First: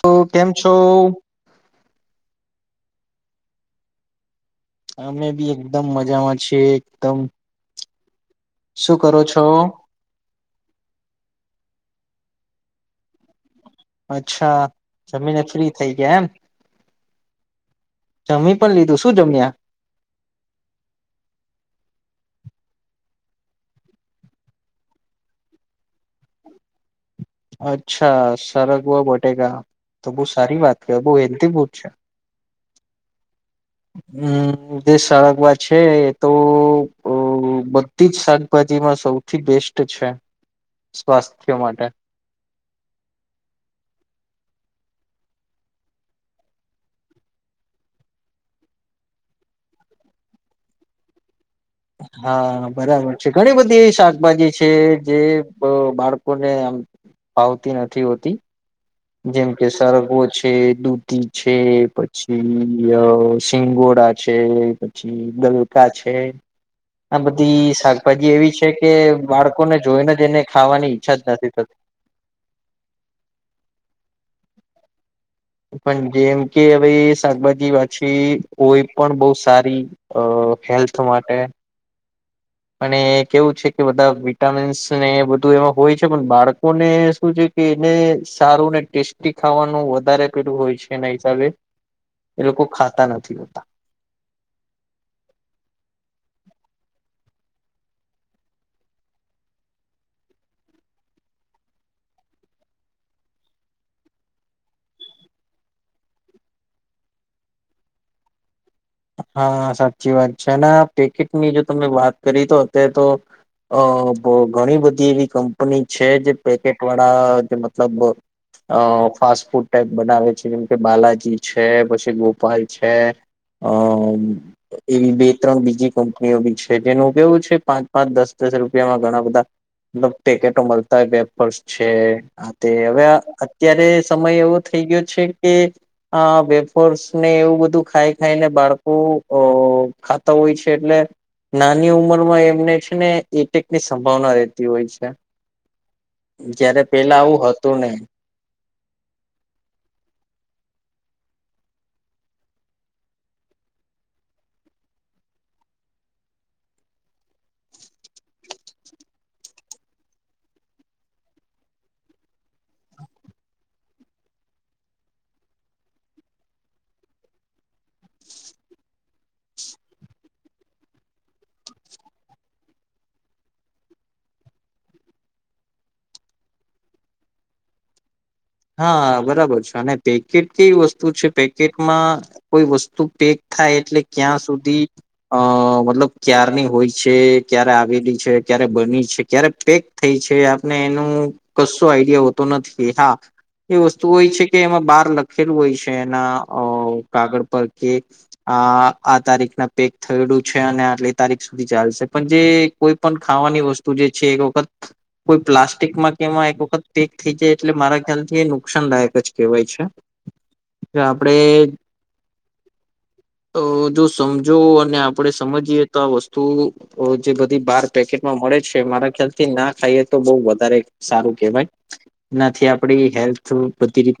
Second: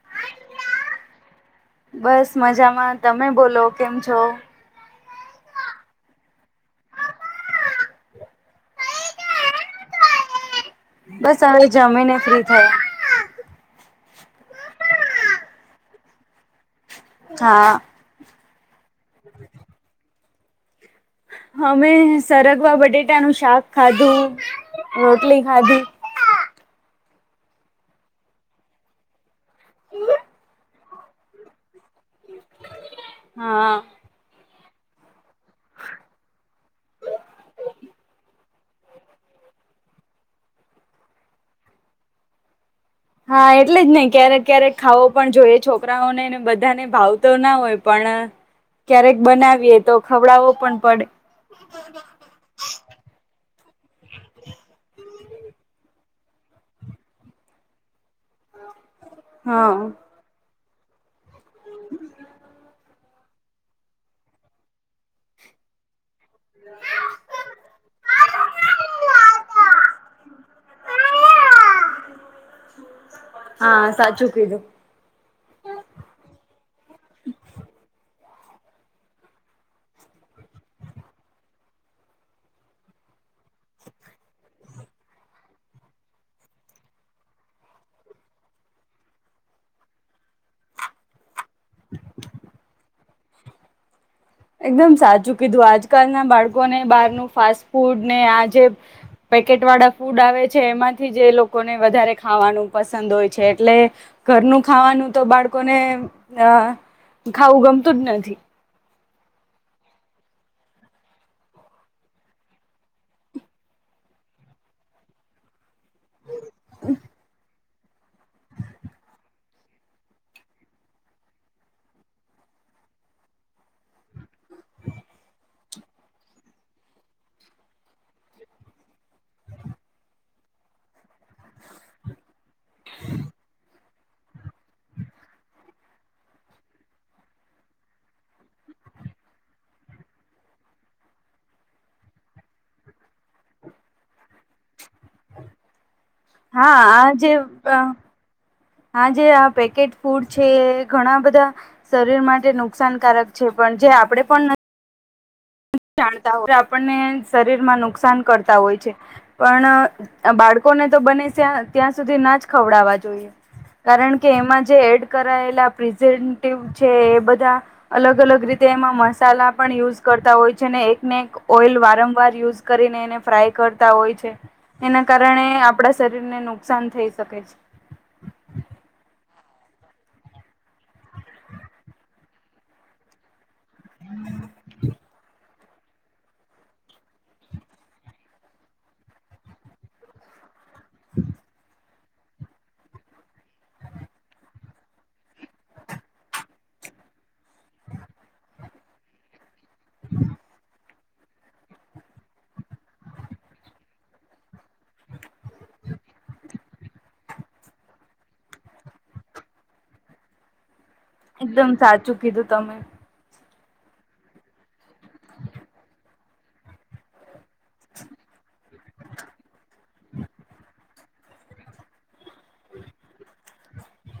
તો કેમ છો? હા, તમે બોલો કેમ છો? અમે બી એકદમ મજામાં છે, તમ શું કરો છો? બસ હવે, જમીને ફ્રી થયા અચ્છા જમીને ફ્રી થઇ ગયા, એમ? હા. જમી પણ, લીધું શું જમ્યા? અમે સરગવા બટેટા નું શાક ખાધું, રોટલી ખાધી [inaudible] અચ્છા સરગવા બટેકા, તો બો સારી વાત કેવાય બો હેલ્થી ફૂડ છે. હા હમ, દેશ સળગવા છે, એ તો અ બધી સાક ભાજીમા સૌથી બેસ્ટ છે, સ્વાસ્થ્ય માટે હા, એટલે જ નય ક્યારેક ક્યારેક, ખાવો પણ જોઈએ, છોકરાઓને ને બધાને ભાવ તો ના હોય, પણ ક્યારેક બનાવીએ, તો ખવડાવો પણ પડે હા, બરાબર છે. ઘણી, બધી એવી શાકભાજી છે, જે બ બાળકો ને આમ ફાવતી નથી, હોતી જેમ કે હા સરગવો છે. દૂધી છે, પછી અ સિંગોડા છે, પછી ગલકા એ આ બધી શાકભાજી એવી છે કે બાળકોને જોઈને જ એને ખાવાની ઈચ્છા જ નથી થતી [inaudible] આ [unintelligible] પણ જેમ કે હવે શાકભાજી પાછી કોઈ પણ બોવ સારી અ હેલ્થ માટે અને કેવું છે કે બધા વિટામીન્સ ને બધું એમાં હોય છે પણ બાળકોને શું છે કે એને સારું ને ટેસ્ટી ખાવાનું વધારે પેલું હોય છે એના હિસાબે એ લોકો ખાતા નથી હોતા એકદમ સાચું કીધું આજકાલના બાળકોને બહારનું ફાસ્ટ ફૂડ ને આજે પેકેટ વાળા ફૂડ આવે છે એમાંથી જે એ લોકોને વધારે ખાવાનું પસંદ હોય છે એટલે ઘરનું ખાવાનું તો બાળકોને અ ખાવું ગમતું જ નથી. હા સાચી વાત છે અને પેકેટની જો તમે વાત કરી તો અત્યારે તો અ ઘણી બધી એવી કંપની છે જે પેકેટ વાળા મતલબ અ ફાસ્ટ ફૂડ ટાઈપ બનાવે છે જેમ કે બાલાજી છે પછી ગોપાલ છે અ એવી બે ત્રણ બીજી કંપનીઓ બી છે જેનો ઉપયોગ છે પાંચ પાંચ દસ દસ રૂપિયામાં ઘણા બધા મટલબ પેકેટો મળતા હોય પેપર્સ છે આ તે હવે અત્યારે સમય એવો થઈ ગયો છે કે આ વેફર્સને એવું બધું ખાય ખાયને બાળકો અ ખાતા હોય છે એટલે નાની ઉમરમાં એમને છે ને એટેકની સંભાવના રહેતી હોય છે. હા જયારે આ પેલા જે આવું હતું અ નહી હા જે આ પેકેટ ફૂડ છે ઘણા બ ધા શરીર માટે નુકસાનકારક છે પણ જે આપણેે પણ જાણતા હોય આપણને શરીરમાં નુકસાન કરતા હોય છે પણ અ બાળકો ને તો બને ત્યા ત્યાં સુધી ના જ ખવડાવવા જોઈએ કારણ કે એમાં જે એડ કરાયેલા પ્રિઝર્વેટિવ છે એ બધા અલગ અલગ રીતે તેમાં મસાલા પણ યુઝ કરતા હોય તે છેને એકને એક ઓઈલ વારંવાર યુઝ કરીને એને ફ્રાય કરતા હોય છે એના કારણે આપણા શરીરને નુકસાન થઈ શકે છે [inaudible] હા બરાબર છે અને પેકેટ કેવી વસ્તુ છે પેકેટમાં કોઈ વસ્તુ પે થાય એટલે ક્યાં સુધી અ મતલબ ક્યારની હોય છે ક્યારે આવેલી છે ક્યારે બની છે ક્યારે પેક થઈ છે આ ને એનું કશો આઈડિયા હોતો નથી હા એ વસ્તુ હોય છે કે એમાં બાર લખેલું હોય છે એના અ કાગળ કે આ આ તારીખ ના પેક થયેલું છે અને આટલી તારીખ સુધી ચાલશે પણ જે કોઈ પણ ખાવાની વસ્તુ જે છે એક વખત કોઈ પ્લાસ્ટિકમાં કેમાં એક વખત પેક થઈ જાય એટલે મારા ખ્યાલ એ નુકસાનદાયક જ કેહવાય છે એકદમ આપણે સાચું કીધું તમે તો જો સમજો અને આપણેે સમજીએ તો આ વસ્તુ અ જે બધી બાર પેકેટમાં મળે છે મારા ખ્યાલ થી ના ખાઈએ તો બહું વધારે સારું કેહવાય એનાથી આપડી હેલ્થ બધી રીતે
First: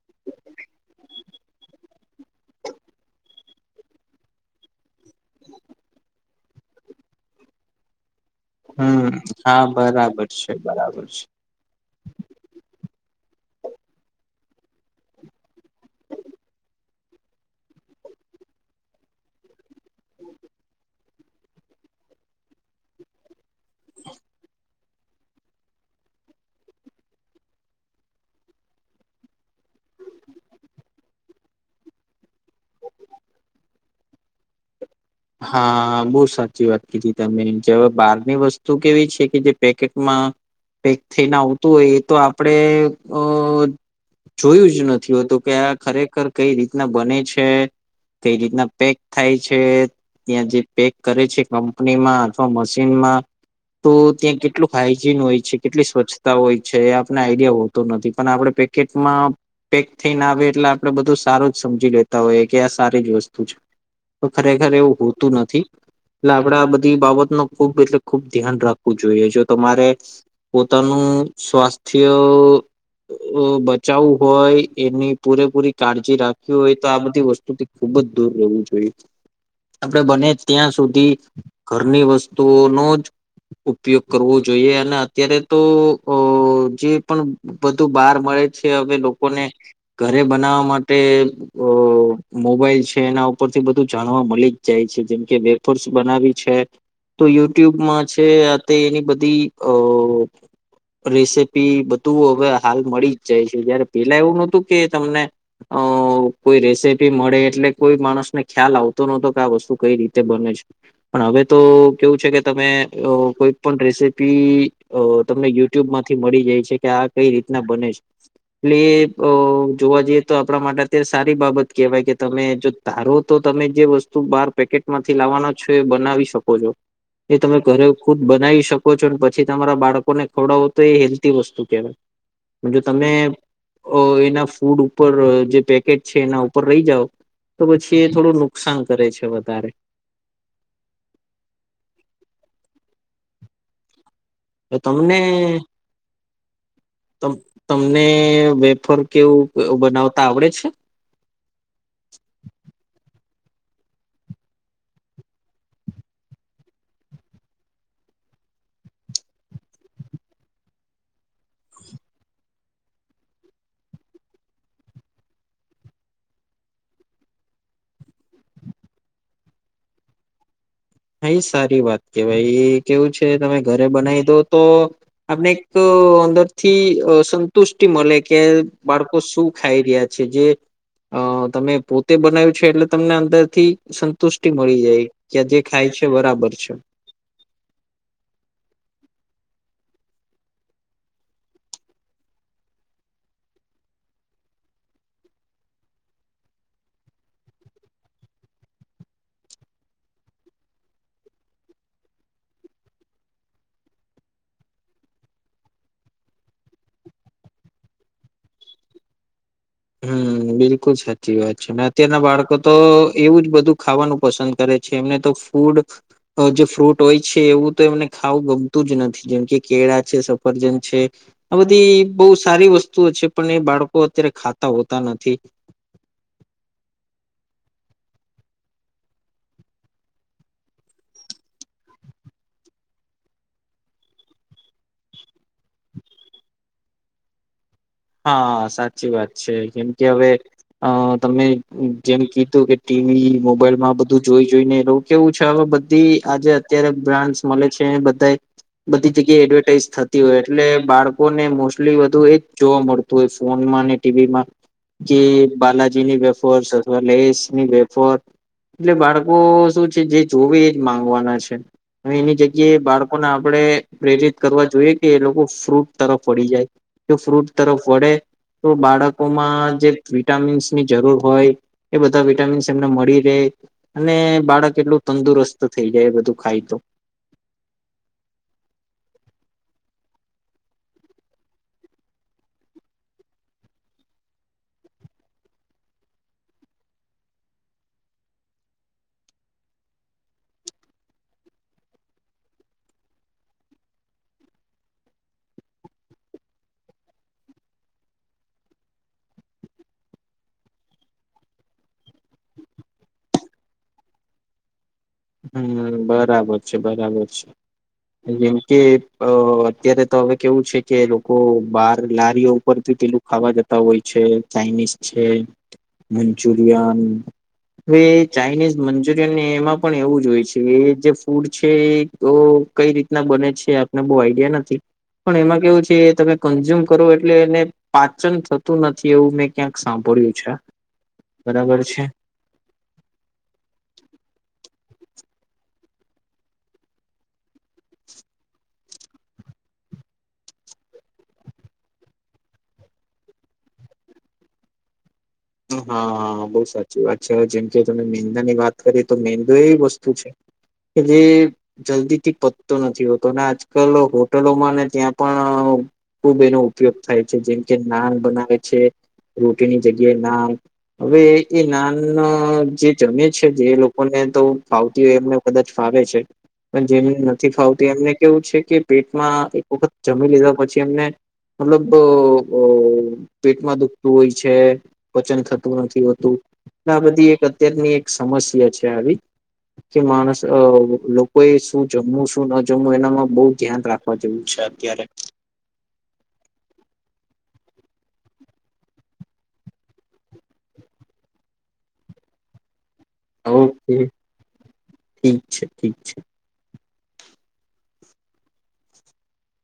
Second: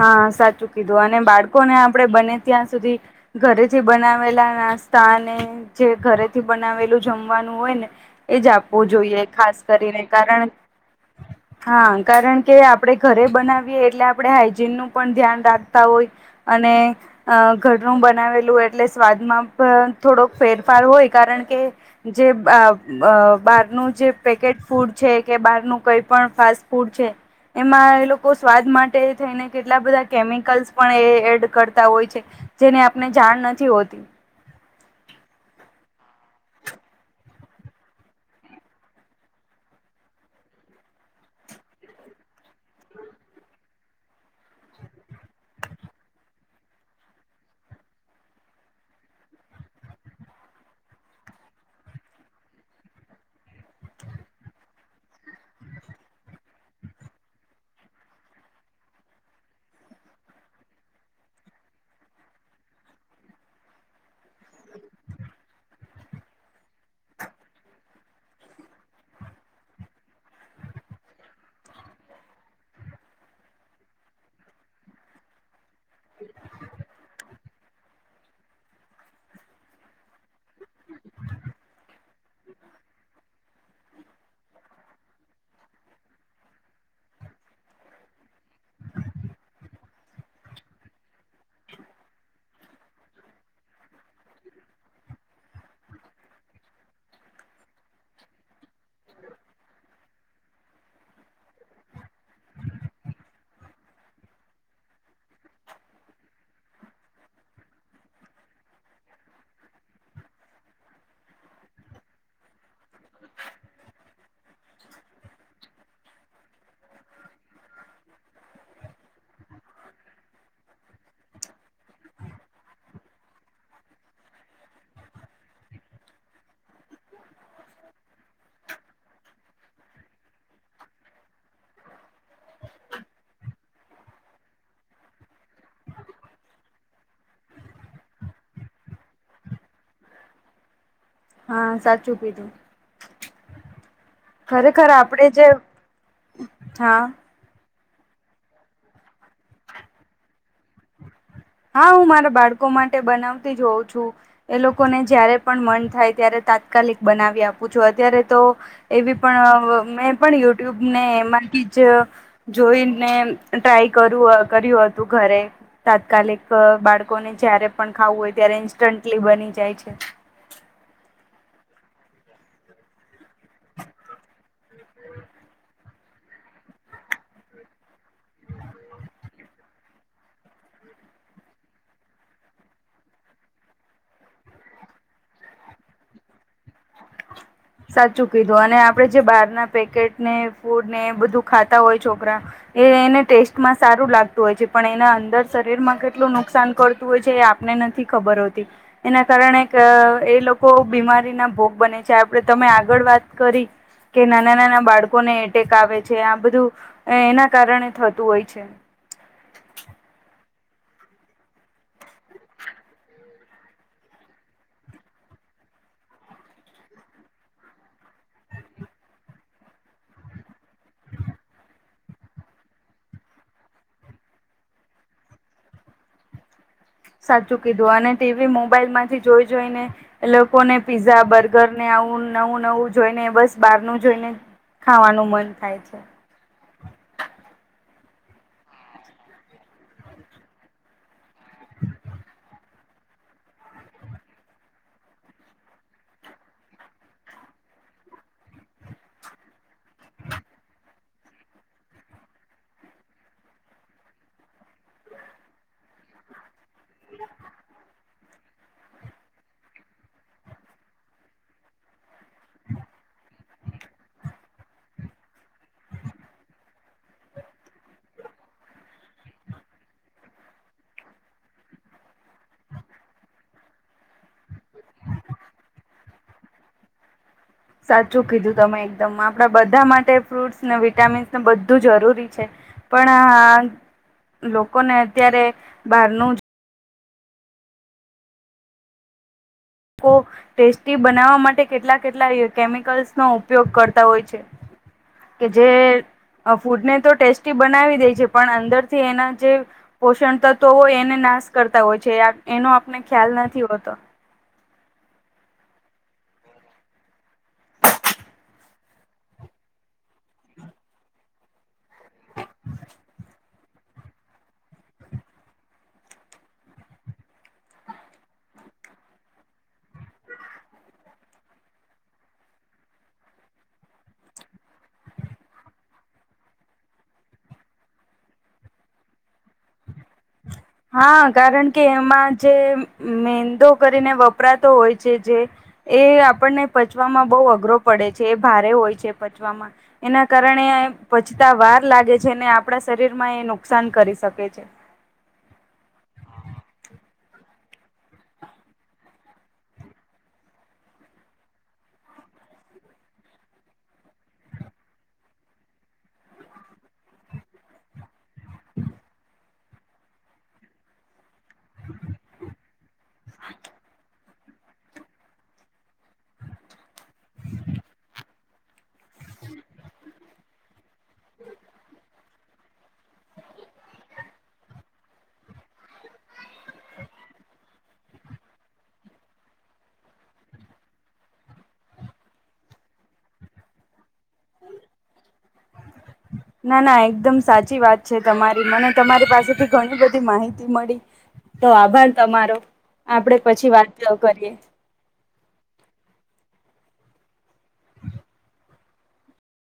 હા સાચું કીધું અને બાળ કોને આપણે બને ત્યાં સુધી ઘરે જે બનાવેલા નાસ્તાને જે ઘરેથી બનાવેલું જમવાનું હોય ને એ જ આપવું હમ જોઈએ હા ખાસ કરીને બરાબર કારણ છે બરાબર છે. હા કારણ કે આપણે ઘરે બનાવીએ એટલે આપણે હાઈજીન નું પણ ધ્યાન રાખતા હોય અને અ ઘરનું બનાવેલું એટલે સ્વાદમાં પણ થોડોક ફેરફાર હોય કારણ કે જે બ અ બારનું જે પેકેટ ફૂડ છે કે બહારનું કઈ પણ ફાસ્ટ ફૂડ છે. એમાં એ લોકો સ્વાદ માટે થઈને કેટલા બધા કેમિકલ્સ પણ એ એડ કરતા હોય છે. જેને આપને જાણ નથી હોતી. [inaudible] હા બહુ સાચી વાત કીધી તમે જે બહારની વસ્તુ કેવી છે કે જે પેકેટમાં પેક થઈને આવતું હોય એ તો આપડે અ જોયું જ નથી હોતું કે આ ખરેખર કઈ રીતના બને છે તે રીતના પેક થાય છે. ત્યાં જે પેક કરે છે કંપનીમાં અથવા મશીનમાં તો ત્યાં કેટલું હાઈજીન હોય છે કેટલી સ્વચ્છતા હોય છે એ આપને આઈડિયા હોતો નથી પણ આપણે પેકેટમાં પેક થઈને આવે એટલે આપણેે બધું સારું જ સમજી લેતા હોઈએ કે આ સારી જ વસ્તુ છે. તો ખરેખર એવું હોતું નથી. એટલે આપડે આ બધી બાબતનું ખુબ એટલે ખુબ ધ્યાન રાખવું જોઈએ જો તમારે, પોતાનું નું સ્વાસ્થ્ય અ બચાવું હોય એની પૂરેપૂરી કાળજી રાખવી હોય તો આ બધી વસ્તુથી ખૂબ જ દૂર રહેવું જોઈએ. આપણે બને ત્યાં સુધી, ઘરની વસ્તુઓનું જ ઉપયોગ કરવો જોઈએ અને અત્યારે તો અ જે પણ બધું બહાર મ મળે છે હવે લોકોને, ઘરે બનાવવા માટે અ મોબાઈલ છે એના ઉ ઉપરથી બધું જાણવા મલી જ જાય છે જેમકે વેફર્સ બનાવવી છે. તો યુટ્યુબમાં છે અ તે એની બધી અ રેસીપી બધું હવે હાલ મળી જ જાય છે જયારે પેલા એવું નતું કે તમને અ કોઈ રેસીપી મળે એટલે કોઈ માણસ ને ખ્યાલ આવતો નહતો આ વસ્તુ કઈ રીતે બને છે, પણ હવે તો કેવું છે કે તમે અ કોઈ પણ રેસીપી અ તમને યુટ્યુબ માંથી મળી જાય છે કે આ કઈ રીતના બને છે. એટલે અ જોવા જઈએ તો આપણા માટે અત્યારે સારી બાબત કેહેવાય કે તમે જો તારો તો તો તમે જે વસ્તુ બાર પેકેટમાંથી લાવવાના છો એ બનાવી શકો છો. એ તમે ઘરે ખુદ બનાવી શકો છો પછી તમારા બાળકોને ખવડાવો તો એ હેલ્ધી વસ્તુ કહેવાય. જો તમે અ એના ફૂડ ઉપર જે પેકેટ છે એના ઉપર રહી જાવ, તો પછી એ થોડું નુકસાન કરે છે વધારે. હા સાચું કીધું. તો ખરેખર તમને આપણે જે, હા. તમ તમને વેફર કેવું બનાવતા આવડે છે? હા હું મારા બાળકો માટે બનાવતી જ હોઉં છું, એ લોકોને જયારે પણ મન થાય ત્યારે તાત્કાલિક બનાવી આપું છું અત્યારે તો, એવી પણ મેં પણ યુટ્યુબ ને એમાં જ, જોઈને ટ્રાય કરુ કર્યું હતું ઘરે, તાત્કાલિક. બાળકોને જયારે પણ ખાવું હોય ત્યારે ઈન્સ્ટન્ટલી બની જાય છે. હા એ સારી વાત કેવાય કેવું છે તમે ઘરે બનાવી દો તો, આપણે એક અંદરથી અ સંતુષ્ટિ મલે કે બાળકો શું ખાઈ રહ્યા છે જે અ તમે પોતે બનાવ્યું છે એટલે તમને અંદર થી સંતુષ્ટિ મળી જાય કે જે ખાય છે બરાબર છે. સાચું કીધું અને આપણે જે બહાર ના પેકેટ ને ફૂડ ને એ બધું ખાતા હોય છોકરા. એ એને ટેસ્ટમાં સારું લાગતું હોય છે પણ એને અંદર શરીરમાં કેટલું નુકસાન કરતું હોય છે એ ને નથી ખબર હોતી, એના કારણે એ લોકો બીમારી ના ભોગ બને છે તમે આગળ વાત કરી કે નાના નાના બાળકોને એટેક આવે છે આ બધું, એના કારણે થતું હોય છે. [inaudible] હમ બિલકુલ સાચી વાત છે અને અત્યારના બાળકો તો એવું જ બધું ખાવાનું પસંદ કરે છે એમને તો ફૂડ અ જે ફ્રૂટ હોય છે એવું તો એમને ખાવું ગમતું જ નથી જેમ કે કેળા છે સફરજન છે. આ બધી બોવ સારી વસ્તુઓ છે પણ એ બાળકો અત્યારે ખા તા હોતા નથી. સાચું કીધું અને ટીવી મોબાઈલમાંથી જોઈ જોઈને એલોકોને પીઝા, બર્ગર ને આવું નવું નવું જોઈને બસ બારનું જોઈને ખાવાનું મન થાય છે. હા સાચી વાત છે જેમ કે હવે અ તમે જેમ કીધું કે ટીવી મોબાઈલમાં બધું જોઈ જોઈને એ લોકો કેવું છે હવે બધી આજે અત્યારે બ્રાન્ડસ મલે છે બધાએ બધી જગ્યાએ એડવર્ટાઈઝ થતી હોય એટલે બાળકોને મોસ્ટલી વધુ એ જોવા મળતું હોય ફોનમાં ને ટીવી માં કે બાલાજીની વેફર્સ લેેશની વેફર એટલે બાળકો શું છે જે જોવે એજ માંગવાના છે. હવે એની જગ્યાએ બાળકોને આપણે પ્રેરિત કરવા જોઈએ કે એ લોકો ફ્રૂટ તરફ વળી જાય. જો ફ્રૂટ તરફ વળે તો બાળકોમાં જે વિટામીન્સની જરૂર હોય એ બધા વિટામીન્સ એમને મળી રેય. અને બાળક એટલું તંદુરસ્ત થઈ જાય એ બધું ખાય તો. સાચું કીધું તમે એકદમ આપણા બધા માટે ફ્રૂટ્સને વિટામિન્સને બધું જરૂરી છે. પણ આ લોકોને અત્યારે બહારનું જ કો ટેસ્ટી બનાવવા માટે કેટલા કેટલા કેમિકલ્સનો ઉપયોગ કરતા હોય છે. કે જે અ ફૂડ ને તો ટેસ્ટી બનાવી દેય છે પણ અંદર થી એના જે પોષણ તત્વ હોય એને ના શ કરતા હોય છે એનો આપને ખ્યાલ નથી હોતો. હમ્મ બરાબર છે બરાબર છે. જેમ કે અ અત્યારે તો હવે કેવું છે કે લોકો બાર લારીઓ ઉપરથી લું ખાવા જતા હોય છે ચાઇનીઝ છે મંચુરિયન હવે ચાઇનીઝ મંચુરિયન ને એમાં પણ એવું જ હોય છે એ જે ફૂડ છે એ કઈ રીતના બને છે આપને બહુ આઈડિયા નથી. પણ એમાં કેવું છે તમે કન્ઝ્યુમ કરો એટલે એને પાચન થતું નથી એવું મેં ક્યાંક સાંભ ળ્યુ છે. હા કારણ બરાબર કે છે. એમાં જે મેંદો કરીને વપરાતો હોય જે એ આપણને પચવામાં બહુ અઘરો પડે છે એ ભારે હોય છે પચવામાં. એના કારણે પચતા વાર લાગે છે ને આપણા શરીરમાં એ નુકસાન કરી શકે છે. હા બહુ સાચી વાત છે હવે જેમ કે તમે મેંદાની વાત કરી તો મેંદો એવી વસ્તુ છે કે જે જલ્દીથી પતતો નથી હોતો અને આજકાલ હોટલોમાં ત્યાં પણ ખૂબ એનો ઉપયોગ થાય છે જેમ કે નાન બનાવે છે રોટીની જગ્યા જે નાન હવે એ નાન જે જમે છે જે એ લોકોને તો ફાવતી હોય એમને કદાચ ફાવે છે પણ જેમને નથી ફાવતી એમને કેવું છે કે પેટમાં એક વખત જમી લીધા પછી એમને મતલબ પેટમાં દુખતું હોય છે. પચન થતું નથી હોતું આ બધી એક અત્યારની એક સમસ્યા છે આવી. કે માણસ અ લોકોએ શું જમવું શું ન જમવું એનામાં બવ ધ્યાન રાખ વા જેવું છે અત્યારે ના ના એકદમ સાચી વાત છે તમારી મને તમારી પાસેથી ઘણી બધી માહિતી મળી. તો આભાર તમારો. આપડે પછી વાત ઓકે કરીએ. ઠીક છે ઠીક છે